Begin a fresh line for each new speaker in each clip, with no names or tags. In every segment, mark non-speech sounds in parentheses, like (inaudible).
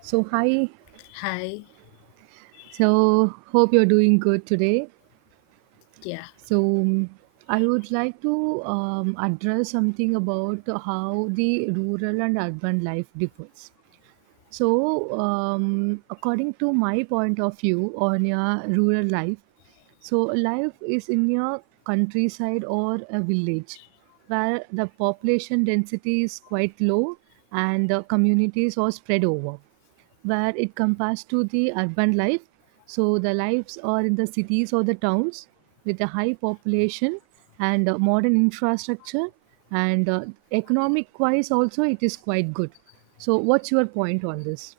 So, hi.
Hi.
So, hope you're doing good today.
Yeah.
So, I would like to address something about how the rural and urban life differs. So, according to my point of view on your rural life, so life is in a countryside or a village where the population density is quite low and the communities are spread over, where it compares to the urban life. So the lives are in the cities or the towns with a high population and modern infrastructure and economic wise also it is quite good. So what's your point on this?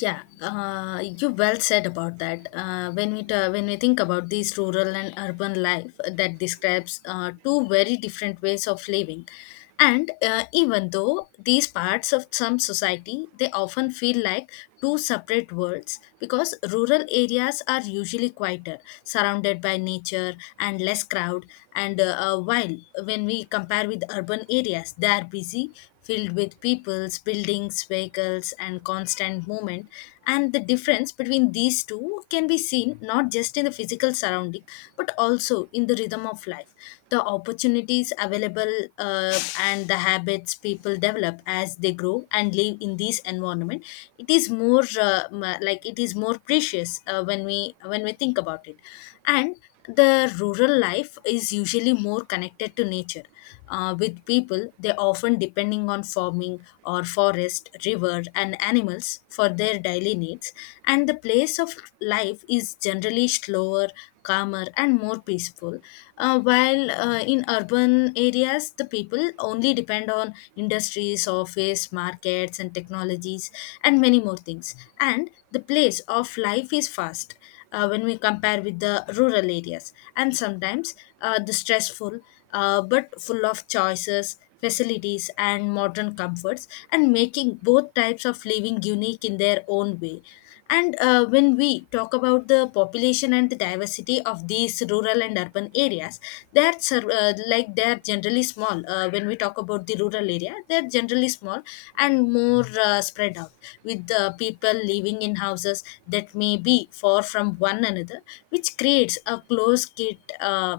Yeah. You well said about that. When we when we think about these rural and urban life that describes two very different ways of living, and even though these parts of some society they often feel like two separate worlds because rural areas are usually quieter, surrounded by nature and less crowd, and while when we compare with urban areas, they are busy filled with peoples, buildings, vehicles, and constant movement. And the difference between these two can be seen not just in the physical surrounding but also in the rhythm of life. The opportunities available and the habits people develop as they grow and live in this environment, it is more like it is more precious when we think about it. And the rural life is usually more connected to nature. With people, they often depending on farming or forest, river, and animals for their daily needs. And the place of life is generally slower, calmer, and more peaceful. While In urban areas, the people only depend on industries, office, markets, and technologies, and many more things. And the place of life is fast when we compare with the rural areas. And sometimes the stressful, but full of choices, facilities, and modern comforts, and making both types of living unique in their own way. And when we talk about the population and the diversity of these rural and urban areas like they are generally small when we talk about the rural area they are generally small and more spread out with the people living in houses that may be far from one another which creates a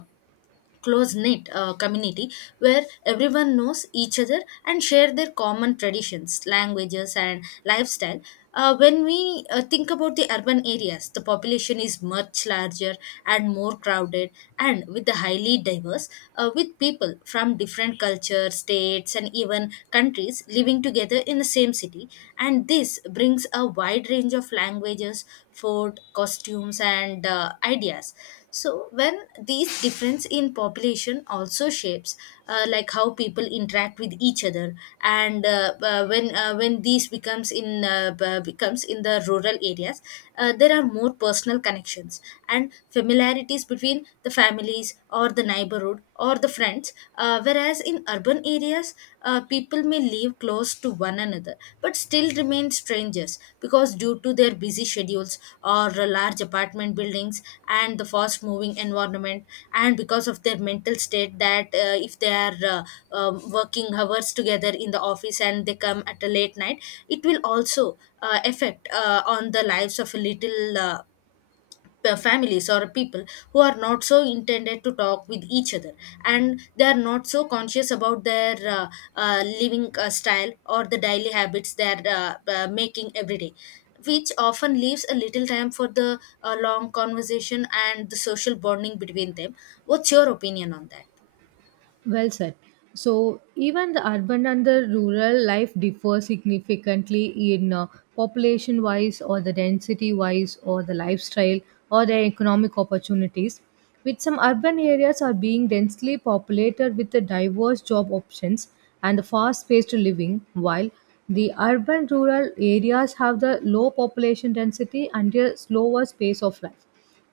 close knit community where everyone knows each other and share their common traditions, languages, and lifestyle. When we think about the urban areas, the population is much larger and more crowded, and with the highly diverse, with people from different cultures, states, and even countries living together in the same city. And this brings a wide range of languages, food, costumes, and ideas. So when these difference in population also shapes like how people interact with each other, and when these becomes in the rural areas, there are more personal connections and familiarities between the families or the neighborhood or the friends, Whereas in urban areas, people may live close to one another but still remain strangers because due to their busy schedules or large apartment buildings and the fast moving environment, and because of their mental state that if they are working hours together in the office and they come at a late night, it will also effect on the lives of a little families or people who are not so intended to talk with each other and they are not so conscious about their living style or the daily habits they are making every day which often leaves a little time for the long conversation and the social bonding between them. What's your opinion on that?
Well said. So, even the urban and the rural life differ significantly in population wise, or the density wise, or the lifestyle, or the economic opportunities. With some urban areas are being densely populated with the diverse job options and the fast paced living, while the urban rural areas have the low population density and a slower pace of life,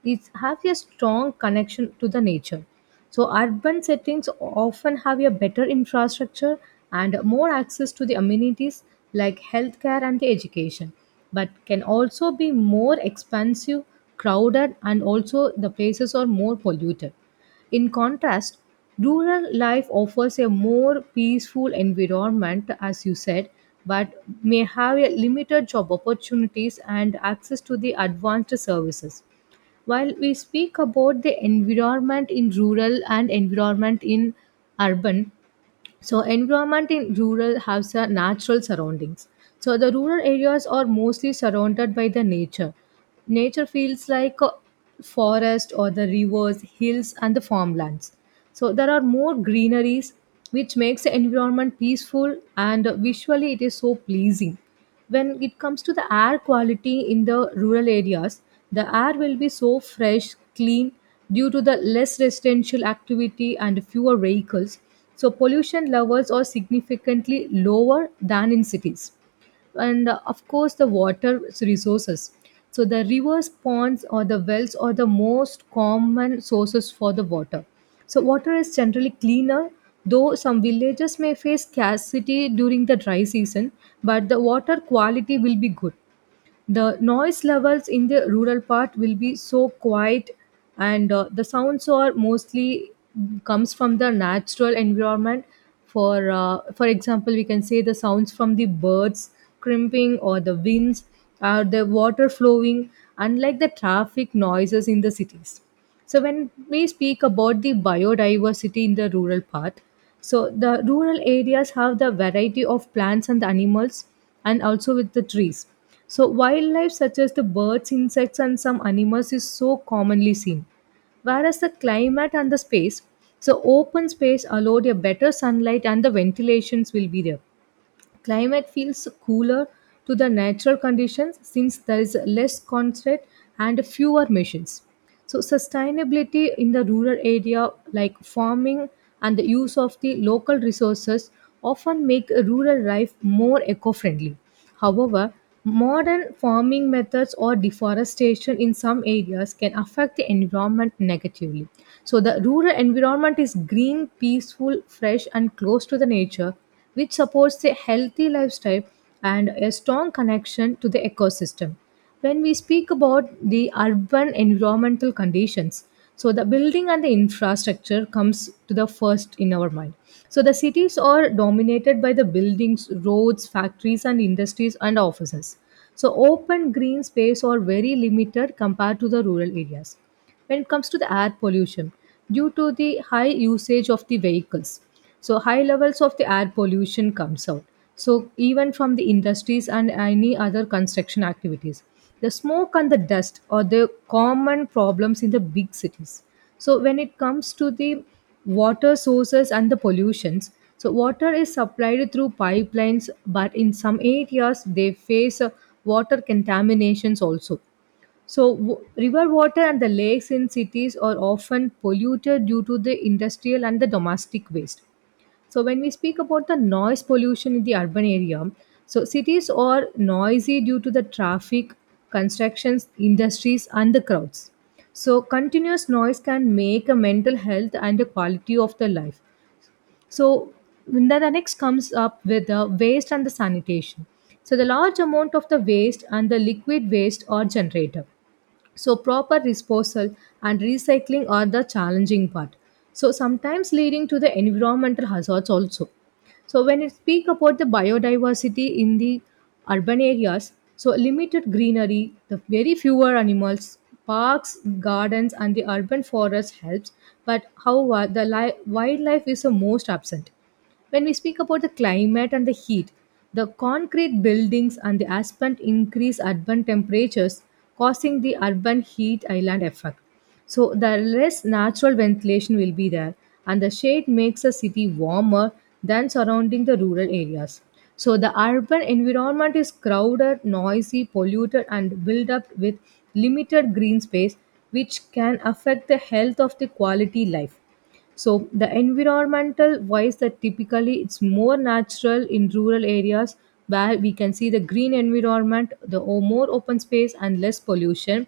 it has a strong connection to the nature. So urban settings often have a better infrastructure and more access to the amenities like healthcare and education, but can also be more expensive, crowded, and also the places are more polluted. In contrast, rural life offers a more peaceful environment, as you said, but may have a limited job opportunities and access to the advanced services while we speak about the environment in rural and environment in urban, so environment in rural has a natural surroundings, so the rural areas are mostly surrounded by the nature. Nature feels like a forest or the rivers, hills, and the farmlands, so there are more greeneries, which makes the environment peaceful and visually it is so pleasing. When it comes to the air quality in the rural areas, the air will be so fresh, clean, due to the less residential activity and fewer vehicles, so pollution levels are significantly lower than in cities. And of course the water resources, so the rivers, ponds, or the wells are the most common sources for the water, so water is generally cleaner, though some villages may face scarcity during the dry season, but the water quality will be good. The noise levels in the rural part will be so quiet, and the sounds are mostly comes from the natural environment. For example, we can say the sounds from the birds crimping, or the winds, or the water flowing, unlike the traffic noises in the cities. So when we speak about the biodiversity in the rural part, so the rural areas have the variety of plants and animals, and also with the trees. So wildlife such as the birds, insects, and some animals is so commonly seen. Whereas the climate and the space, so open space allowed a better sunlight and the ventilations will be there. Climate feels cooler to the natural conditions since there is less concrete and fewer machines. So, sustainability in the rural area, like farming and the use of the local resources, often make rural life more eco friendly. However, modern farming methods or deforestation in some areas can affect the environment negatively. So, the rural environment is green, peaceful, fresh, and close to the nature, which supports a healthy lifestyle and a strong connection to the ecosystem. When we speak about the urban environmental conditions, so the building and the infrastructure comes to the first in our mind. So the cities are dominated by the buildings, roads, factories, and industries, and offices, so open green space are very limited compared to the rural areas. When it comes to the air pollution, due to the high usage of the vehicles, so high levels of the air pollution comes out, so even from the industries and any other construction activities, the smoke and the dust are the common problems in the big cities. So when it comes to the water sources and the pollutions, so water is supplied through pipelines, but in some areas they face water contaminations also. So, river water and the lakes in cities are often polluted due to the industrial and the domestic waste. So, when we speak about the noise pollution in the urban area, so cities are noisy due to the traffic, constructions, industries, and the crowds. So, continuous noise can make a mental health and the quality of the life. So, then the next comes up with the waste and the sanitation. So, the large amount of the waste and the liquid waste are generated. So, proper disposal and recycling are the challenging part. So, sometimes leading to the environmental hazards also. So, when we speak about the biodiversity in the urban areas, so limited greenery, the very fewer animals, parks, gardens, and the urban forest helps. But however, the wildlife is the most absent. When we speak about the climate and the heat, the concrete buildings and the asphalt increase urban temperatures, causing the urban heat island effect. So, the less natural ventilation will be there, and the shade makes a city warmer than surrounding the rural areas. So, the urban environment is crowded, noisy, polluted, and built up with limited green space, which can affect the health of the quality life. So the environmental wise that typically it's more natural in rural areas, where we can see the green environment, the more open space and less pollution.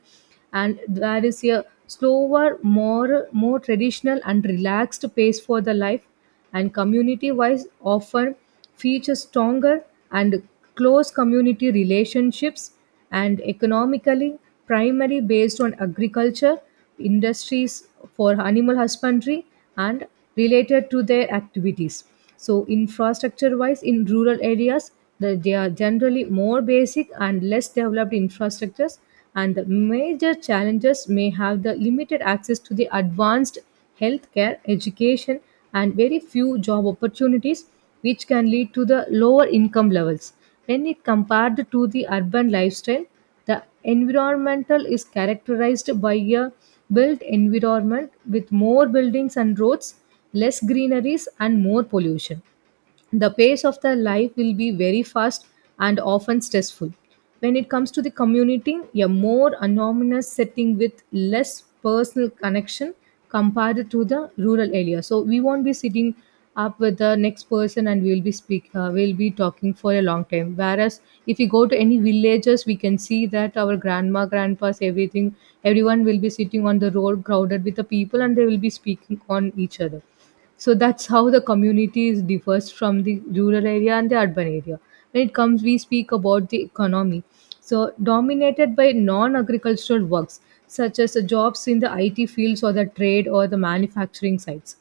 And there is a slower, more traditional and relaxed pace for the life, and community wise often feature stronger and close community relationships, and economically primarily based on agriculture, industries, for animal husbandry and related to their activities. So infrastructure wise in rural areas, they are generally more basic and less developed infrastructures, and the major challenges may have the limited access to the advanced healthcare, education, and very few job opportunities, which can lead to the lower income levels. When it compared to the urban lifestyle, the environmental is characterized by a built environment with more buildings and roads, less greeneries, and more pollution. The pace of their life will be very fast and often stressful. When it comes to the community, a more anonymous setting with less personal connection compared to the rural area. So we won't be sitting up with the next person and we'll be speak we'll be talking for a long time, whereas if you go to any villages we can see that our grandma, grandpas, everything, everyone will be sitting on the road crowded with the people and they will be speaking on each other. So that's how the communities differs from the rural area and the urban area. When it comes we speak about the economy, so dominated by non-agricultural works, such as the jobs in the it fields, or the trade, or the manufacturing sites,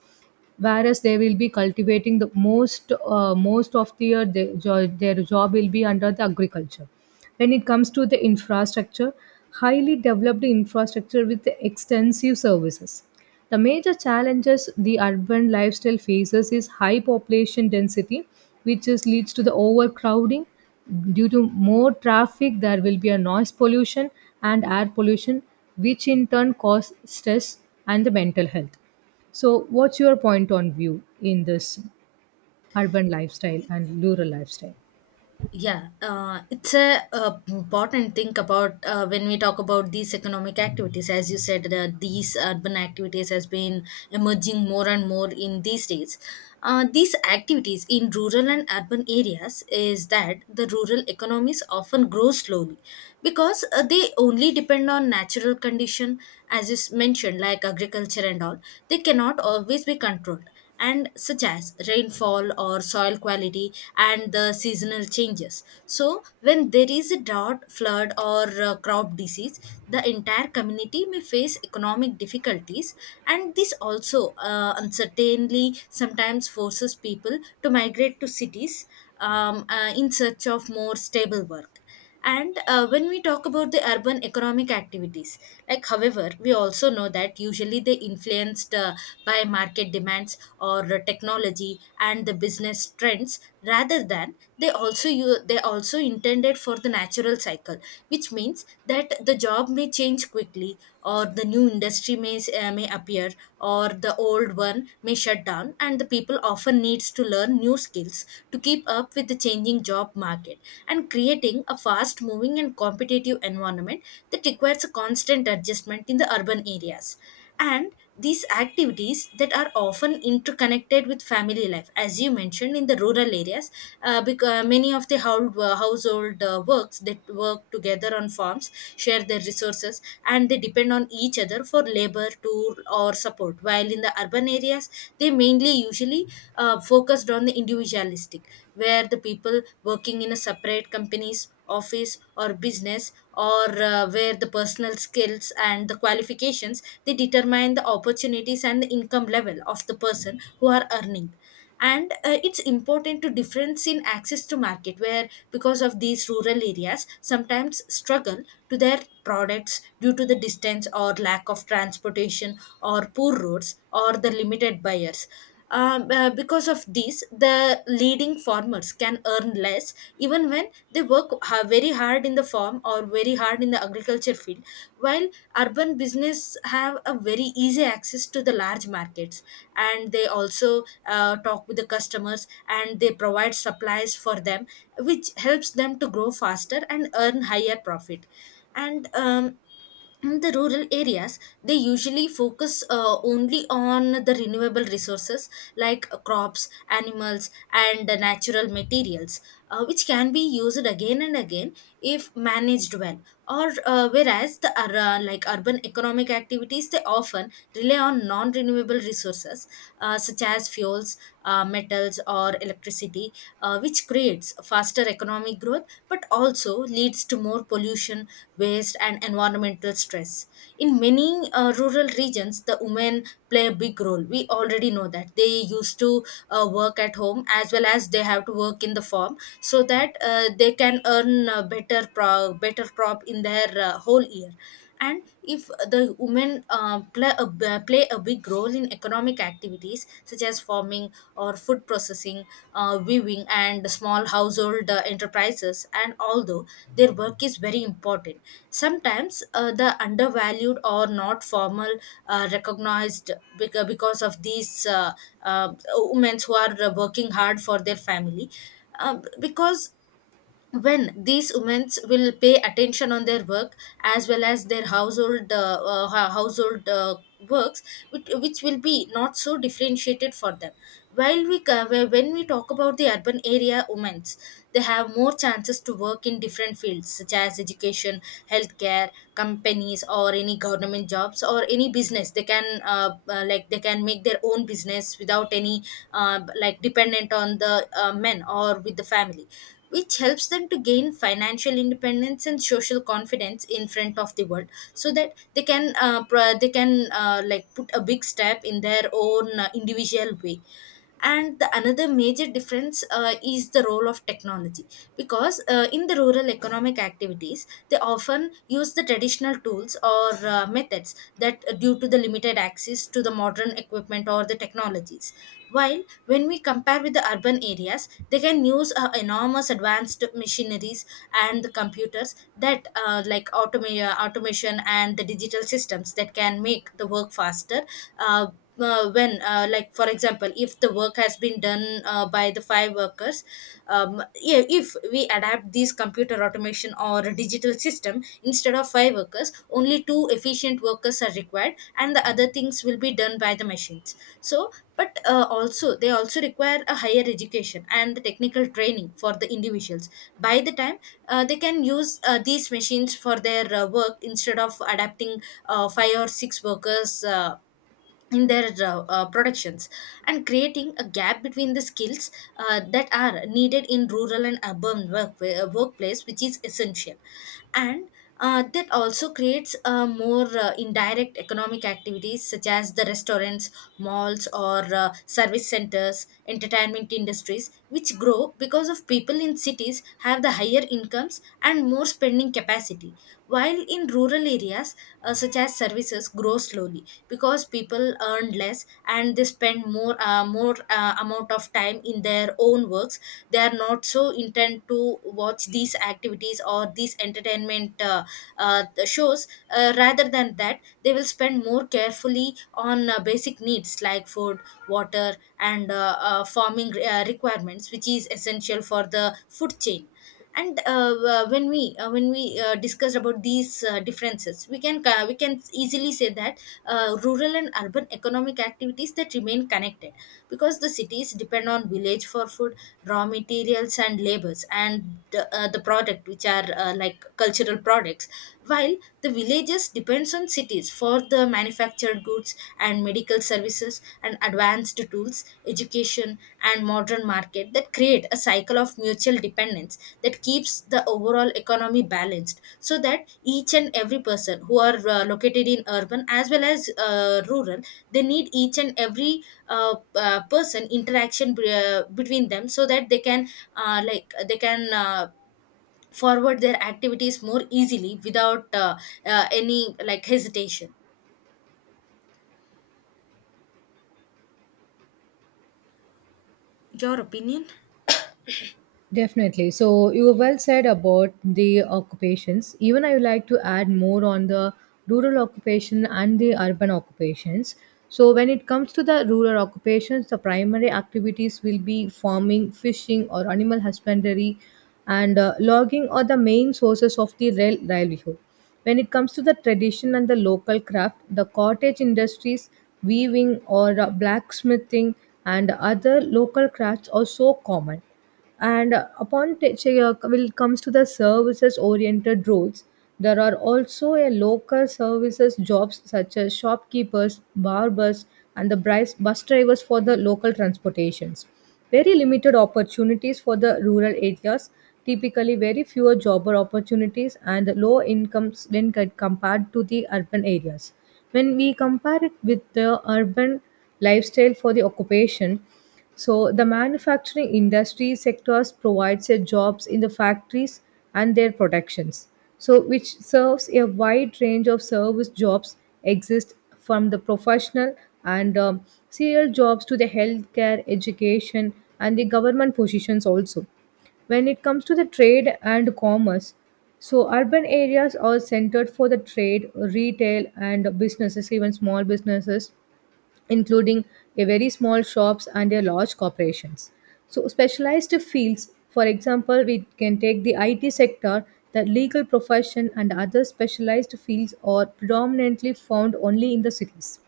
whereas they will be cultivating the most, most of their their job will be under the agriculture. When it comes to the infrastructure, highly developed infrastructure with extensive services. The major challenges the urban lifestyle faces is high population density, which is leads to the overcrowding. Due to more traffic, there will be a noise pollution and air pollution, which in turn cause stress and the mental health. So, what's your point on view in this urban lifestyle and rural lifestyle?
Yeah, it's a, important thing about when we talk about these economic activities. As you said, these urban activities has been emerging more and more in these days. These activities in rural and urban areas is that the rural economies often grow slowly because they only depend on natural condition as is mentioned like agriculture and all they cannot always be controlled and such as rainfall or soil quality and the seasonal changes. So when there is a drought flood or crop disease the entire community may face economic difficulties and this also uncertainly sometimes forces people to migrate to cities, in search of more stable work. And when we talk about the urban economic activities, like however, we also know that usually they influenced by market demands or technology and the business trends, rather than they also you they also intended for the natural cycle, which means that the job may change quickly or the new industry may appear or the old one may shut down, and the people often needs to learn new skills to keep up with the changing job market and creating a fast moving and competitive environment that requires a constant adjustment in the urban areas. And these activities that are often interconnected with family life as you mentioned in the rural areas because many of the household works that work together on farms share their resources and they depend on each other for labor tool or support while in the urban areas they mainly usually focused on the individualistic where the people working in a separate companies office or business or where the personal skills and the qualifications they determine the opportunities and the income level of the person who are earning. And it's important to difference in access to market where because of these rural areas sometimes struggle to their products due to the distance or lack of transportation or poor roads or the limited buyers, because of this the leading farmers can earn less even women they very hard in the farm or very hard in the agriculture field, while urban business have a very easy access to the large markets and they also talk with the customers and they provide supplies for them which helps them to grow faster and earn higher profit. And in the rural areas they usually focus only on the renewable resources like crops animals and natural materials which can be used again and again if managed well, or like urban economic activities they often rely on non renewable resources such as fuels, metals or electricity, which creates faster economic growth but also leads to more pollution, waste, and environmental stress. In many rural regions, the women play a big role. We already know that they used to work at home as well as they have to work in the farm so that they can earn a better crop in their whole year. And if the women play a big role in economic activities such as farming or food processing, weaving and small household enterprises, and although their work is very important sometimes the undervalued or not formal recognized, because of these uh, women who are working hard for their family, because when these women will pay attention on their work as well as their household works which will be not so differentiated for them. While when we talk about the urban area women they have more chances to work in different fields such as education, healthcare companies or any government jobs or any business, they can like they can make their own business without any like dependent on the men or with the family, which helps them to gain financial independence and social confidence in front of the world so that they can they can like put a big step in their own individual way. And the another major difference is the role of technology because in the rural economic activities they often use the traditional tools or methods that due to the limited access to the modern equipment or the technologies. While when we compare with the urban areas, they can use enormous advanced machineries and the computers that like automation and the digital systems that can make the work faster. When Like for example if the work has been done by the five workers, yeah, if we adapt this computer automation or a digital system instead of five workers only two efficient workers are required and the other things will be done by the machines. So but also they also require a higher education and the technical training for the individuals by the time they can use these machines for their work instead of adapting five or six workers in their productions, and creating a gap between the skills that are needed in rural and urban work, workplace which is essential. And that also creates more indirect economic activities such as the restaurants malls or service centers entertainment industries which grow because of people in cities have the higher incomes and more spending capacity. While in rural areas, such as services grow slowly because people earn less and they spend more more amount of time in their own works. They are not so intent to watch these activities or these entertainment shows. Rather than that, they will spend more carefully on basic needs like food, water, and farming requirements, which is essential for the food chain. And when we discussed about these differences, we can we can easily say that rural and urban economic activities that remain connected because the cities depend on village for food, raw materials and labors, and the product which are like cultural products, while the villages depends on cities for the manufactured goods and medical services and advanced tools, education and modern market, that create a cycle of mutual dependence that keeps the overall economy balanced, so that each and every person who are located in urban as well as rural, they need each and every person interaction between them, so that they can uh, like they can uh, forward their activities more easily without any like hesitation. Your opinion?
Definitely. So you well said about the occupations. Even I would like to add more on the rural occupation and the urban occupations. So when it comes to the rural occupations, the primary activities will be farming, fishing, or animal husbandry, and logging are the main sources of the rail livelihood. When it comes to the tradition and the local craft, the cottage industries, weaving, or blacksmithing, and other local crafts are so common. And will comes to the services oriented roles, there are also a local services jobs such as shopkeepers, barbers, and the bus drivers for the local transportations. Very limited opportunities for the rural areas, typically very fewer jobber opportunities and low incomes when compared to the urban areas. When we compare it with the urban lifestyle for the occupation, so the manufacturing industry sectors provides a jobs in the factories and their productions. So which serves a wide range of service jobs exist, from the professional and serial jobs to the healthcare, education, and the government positions also. When it comes to the trade and commerce, so urban areas are centered for the trade, retail, and businesses, even small businesses, including a very small shops and a large corporations. So specialized fields, for example, we can take the IT sector, the legal profession, and other specialized fields are predominantly found only in the cities.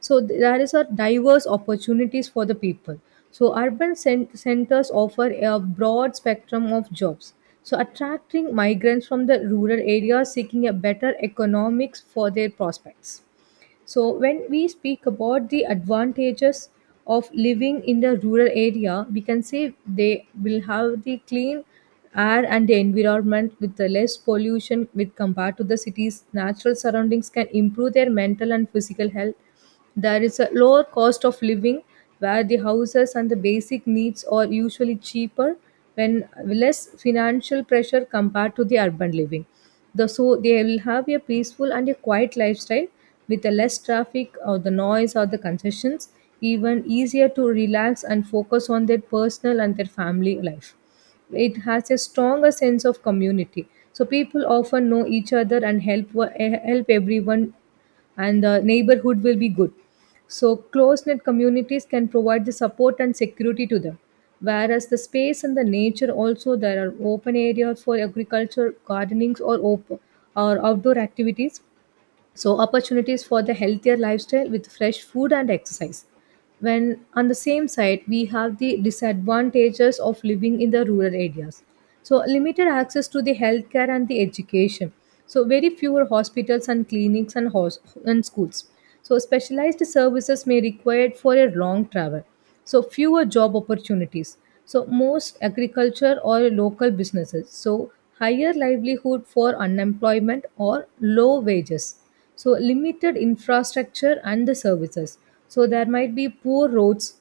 So there is a diverse opportunities for the people. So urban centers offer a broad spectrum of jobs. So attracting migrants from the rural areas seeking a better economics for their prospects. So, when we speak about the advantages of living in the rural area, we can say they will have the clean air and the environment with the less pollution with compared to the cities. Natural surroundings can improve their mental and physical health. There is a lower cost of living where the houses and the basic needs are usually cheaper when less financial pressure compared to the urban living. So they will have a peaceful and a quiet lifestyle with the less traffic or the noise or the concessions, even easier to relax and focus on their personal and their family life. It has a stronger sense of community, so people often know each other and help everyone, and the neighborhood will be good. So, close knit communities can provide the support and security to them. Whereas the space and the nature also, there are open areas for agriculture, gardenings, or outdoor activities, so opportunities for the healthier lifestyle with fresh food and exercise. When on the same side, we have the disadvantages of living in the rural areas, so limited access to the healthcare and the education, so very fewer hospitals and clinics and schools, so specialized services may required for a long travel, so fewer job opportunities, so most agriculture or local businesses, so higher livelihood for unemployment or low wages, so limited infrastructure and the services, so there might be poor roads,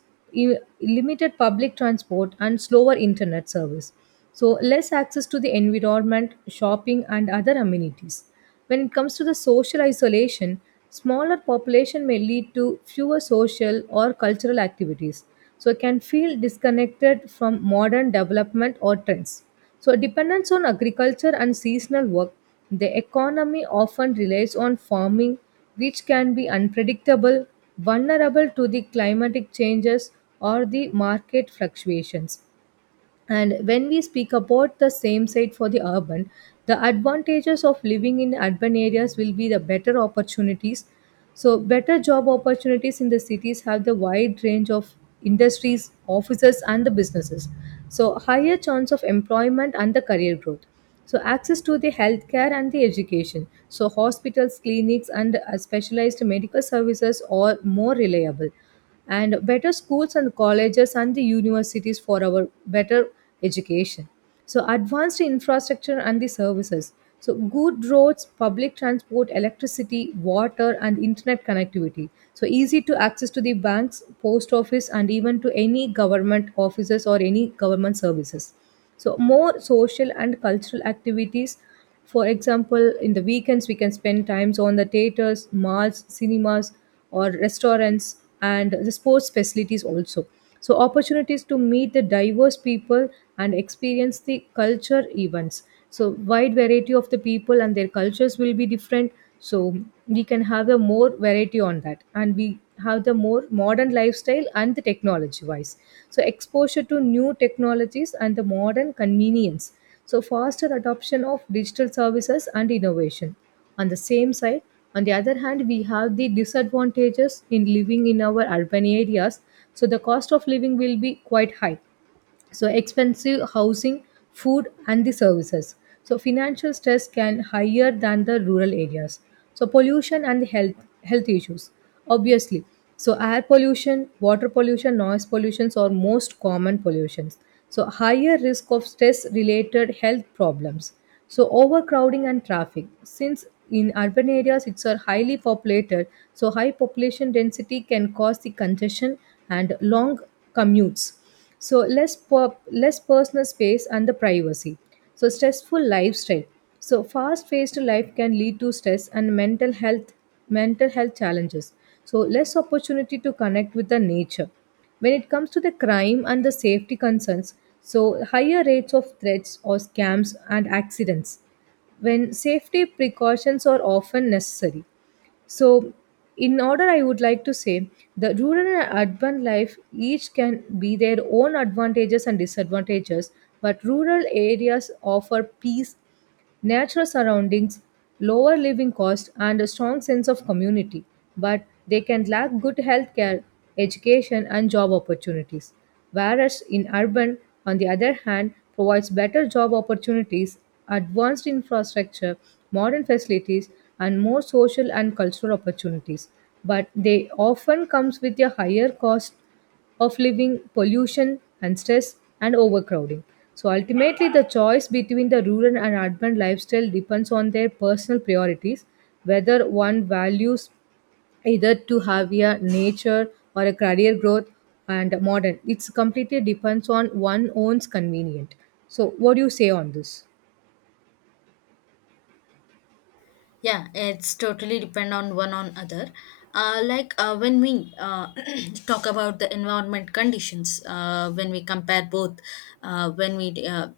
limited public transport and slower internet service, so less access to the environment shopping and other amenities. When it comes to the social isolation, smaller population may lead to fewer social or cultural activities, so can feel disconnected from modern development or trends, so dependence on agriculture and seasonal work. The economy often relies on farming, which can be unpredictable, vulnerable to the climatic changes or the market fluctuations. And when we speak about the same site for the urban, the advantages of living in urban areas will be the better opportunities. So, better job opportunities in the cities have the wide range of industries, offices, and the businesses. So, higher chance of employment and the career growth. So, access to the healthcare and the education. So, hospitals, clinics, and specialized medical services are more reliable, and better schools and colleges and the universities for our better education. So, advanced infrastructure and the services. So, good roads, public transport, electricity, water, and internet connectivity. So, easy to access to the banks, post office, and even to any government offices or any government services. So, more social and cultural activities. For example, in the weekends, we can spend times on the theaters, malls, cinemas, or restaurants, and the sports facilities also. So, opportunities to meet the diverse people and experience the culture events. So, wide variety of the people and their cultures will be different. So, we can have a more variety on that, and we have the more modern lifestyle, and the technology wise, so exposure to new technologies and the modern convenience, so faster adoption of digital services and innovation. On the same side, on the other hand, we have the disadvantages in living in our urban areas, so the cost of living will be quite high, so expensive housing, food and the services, so financial stress can higher than the rural areas. So pollution and the health issues, obviously. So air pollution, water pollution, noise pollutions are most common pollutions, so higher risk of stress related health problems. So overcrowding and traffic, since in urban areas it's are highly populated, so high population density can cause the congestion and long commutes, so less personal space and the privacy, so stressful lifestyle, so fast paced life can lead to stress and mental health challenges, so less opportunity to connect with the nature. When it comes to the crime and the safety concerns, so higher rates of threats or scams and accidents, when safety precautions are often necessary. So, in order, I would like to say the rural and urban life each can be their own advantages and disadvantages, but rural areas offer peace, natural surroundings, lower living costs, and a strong sense of community, but they can lack good healthcare, education, and job opportunities. Whereas in urban, on the other hand, provides better job opportunities, advanced infrastructure, modern facilities, and more social and cultural opportunities. But they often comes with a higher cost of living, pollution and stress, and overcrowding. So ultimately, the choice between the rural and urban lifestyle depends on their personal priorities, whether one values either to have a nature or a career growth and modern. It's completely depends on one own's convenient. So what do you say on this?
Yeah, it's totally depend on one on other. Like when we (clears throat) Talk about the environment conditions when we compare both, when we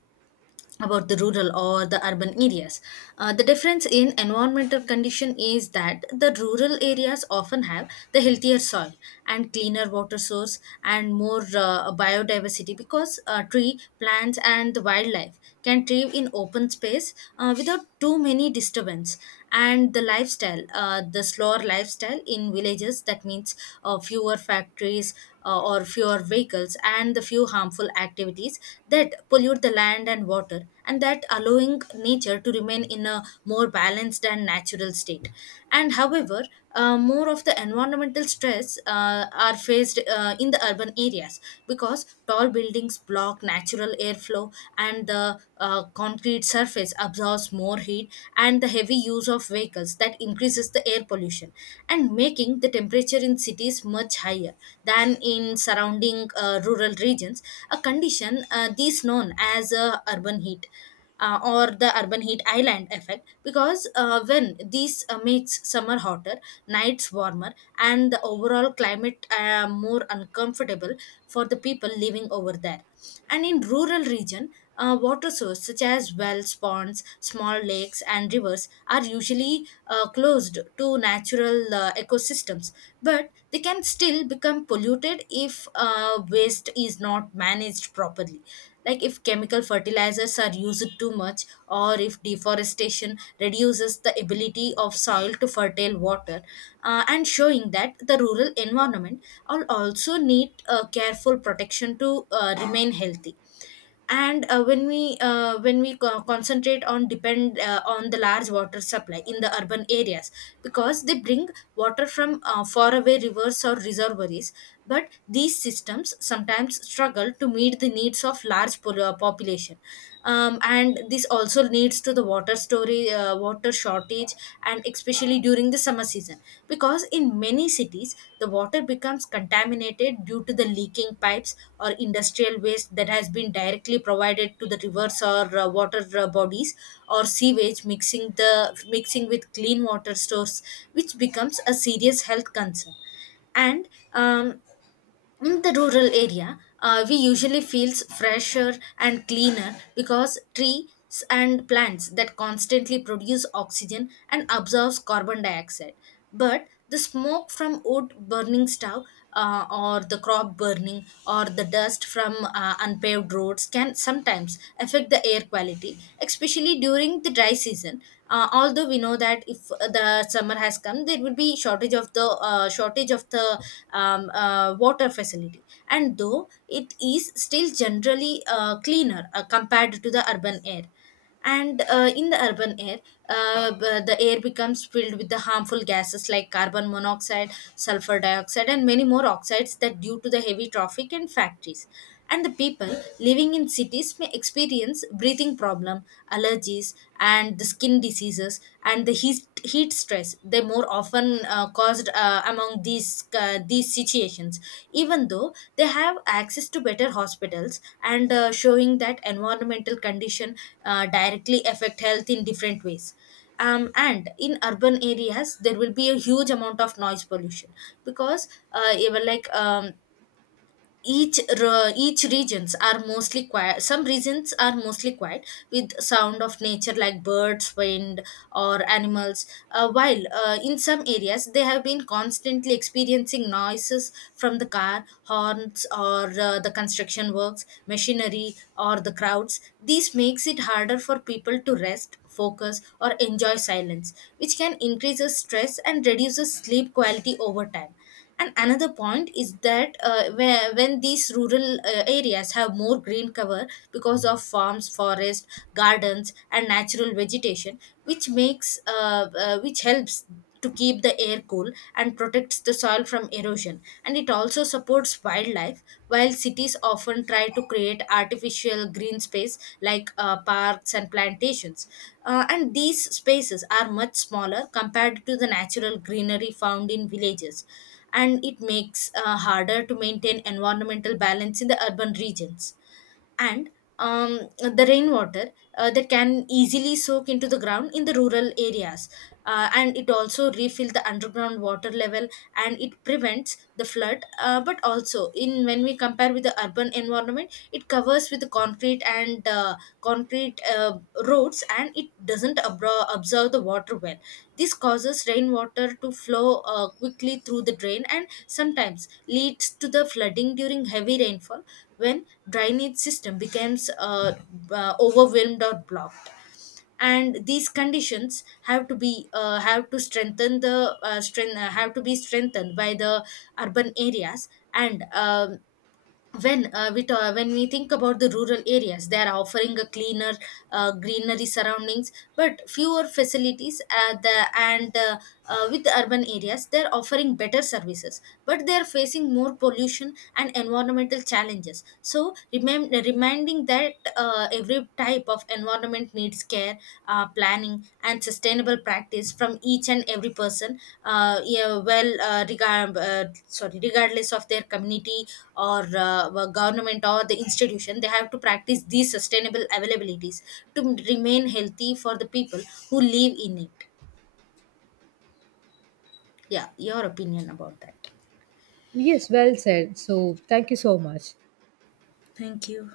about the rural or the urban areas. The difference in environmental condition is that the rural areas often have the healthier soil and cleaner water source and more biodiversity, because tree plants and the wildlife can thrive in open space without too many disturbance, and the lifestyle, the slower lifestyle in villages, that means fewer factories, or fewer vehicles and the few harmful activities that pollute the land and water, and that allowing nature to remain in a more balanced and natural state. And however, more of the environmental stress are faced in the urban areas, because tall buildings block natural airflow window, and the concrete surface absorbs more heat, and the heavy use of vehicles that increases the air pollution and making the temperature in cities much higher than in surrounding rural regions. A condition these known as urban heat or the urban heat island effect, because when this makes summer hotter, nights warmer, and the overall climate more uncomfortable for the people living over there. And in rural region, water sources such as wells, ponds, small lakes and rivers are usually closed to natural ecosystems, but they can still become polluted if waste is not managed properly, like if chemical fertilizers are used too much, or if deforestation reduces the ability of soil to fertile water, and showing that the rural environment will also need careful protection to remain healthy. And uh, when we uh, when we co- concentrate on depend on the large water supply in the urban areas, because they bring water from faraway rivers or reservoirs, but these systems sometimes struggle to meet the needs of large population. And this also leads to the water shortage, and especially during the summer season, because in many cities the water becomes contaminated due to the leaking pipes or industrial waste that has been directly provided to the rivers or water bodies, or sewage mixing with clean water stores, which becomes a serious health concern. And In the rural area, we usually feels fresher and cleaner because trees and plants that constantly produce oxygen and absorbs carbon dioxide. But the smoke from wood burning stove, or the crop burning, or the dust from unpaved roads can sometimes affect the air quality, especially during the dry season. Uh, although we know that if the summer has come, there will be shortage of the water facility, and though it is still generally cleaner compared to the urban air. And in the urban air, the air becomes filled with the harmful gases like carbon monoxide, sulfur dioxide and many more oxides that due to the heavy traffic and factories, and the people living in cities may experience breathing problem, allergies and the skin diseases and the heat stress, they more often caused among these situations, even though they have access to better hospitals, and showing that environmental condition directly affect health in different ways. And in urban areas there will be a huge amount of noise pollution, because even like each re- each regions are mostly quiet some regions are mostly quiet with sound of nature like birds, wind or animals, while in some areas they have been constantly experiencing noises from the car horns or the construction works, machinery or the crowds. This makes it harder for people to rest, focus or enjoy silence, which can increase stress and reduces sleep quality over time. And another point is that when these rural areas have more green cover because of farms, forests, gardens, and natural vegetation, which makes which helps to keep the air cool and protects the soil from erosion. And it also supports wildlife, while cities often try to create artificial green space like parks and plantations. And these spaces are much smaller compared to the natural greenery found in villages, and it makes harder to maintain environmental balance in the urban regions. And The rainwater that can easily soak into the ground in the rural areas, and it also refill the underground water level, and it prevents the flood. But also in, when we compare with the urban environment, it covers with the concrete roads, and it doesn't absorb the water well. This causes rainwater to flow quickly through the drain, and sometimes leads to the flooding during heavy rainfall, when drainage system becomes overwhelmed or blocked, and these conditions have to be have to be strengthened by the urban areas. And When when we think about the rural areas, they are offering a cleaner greenery surroundings but fewer facilities, and with the urban areas they are offering better services but they are facing more pollution and environmental challenges. So reminding that every type of environment needs care, planning, and sustainable practice from each and every person. Yeah, well, regard, sorry, regardless of their community, or government or the institution, they have to practice these sustainable availabilities to remain healthy for the people who live in it. Yeah, your opinion about that.
Yes, well said. So thank you so much.
Thank you.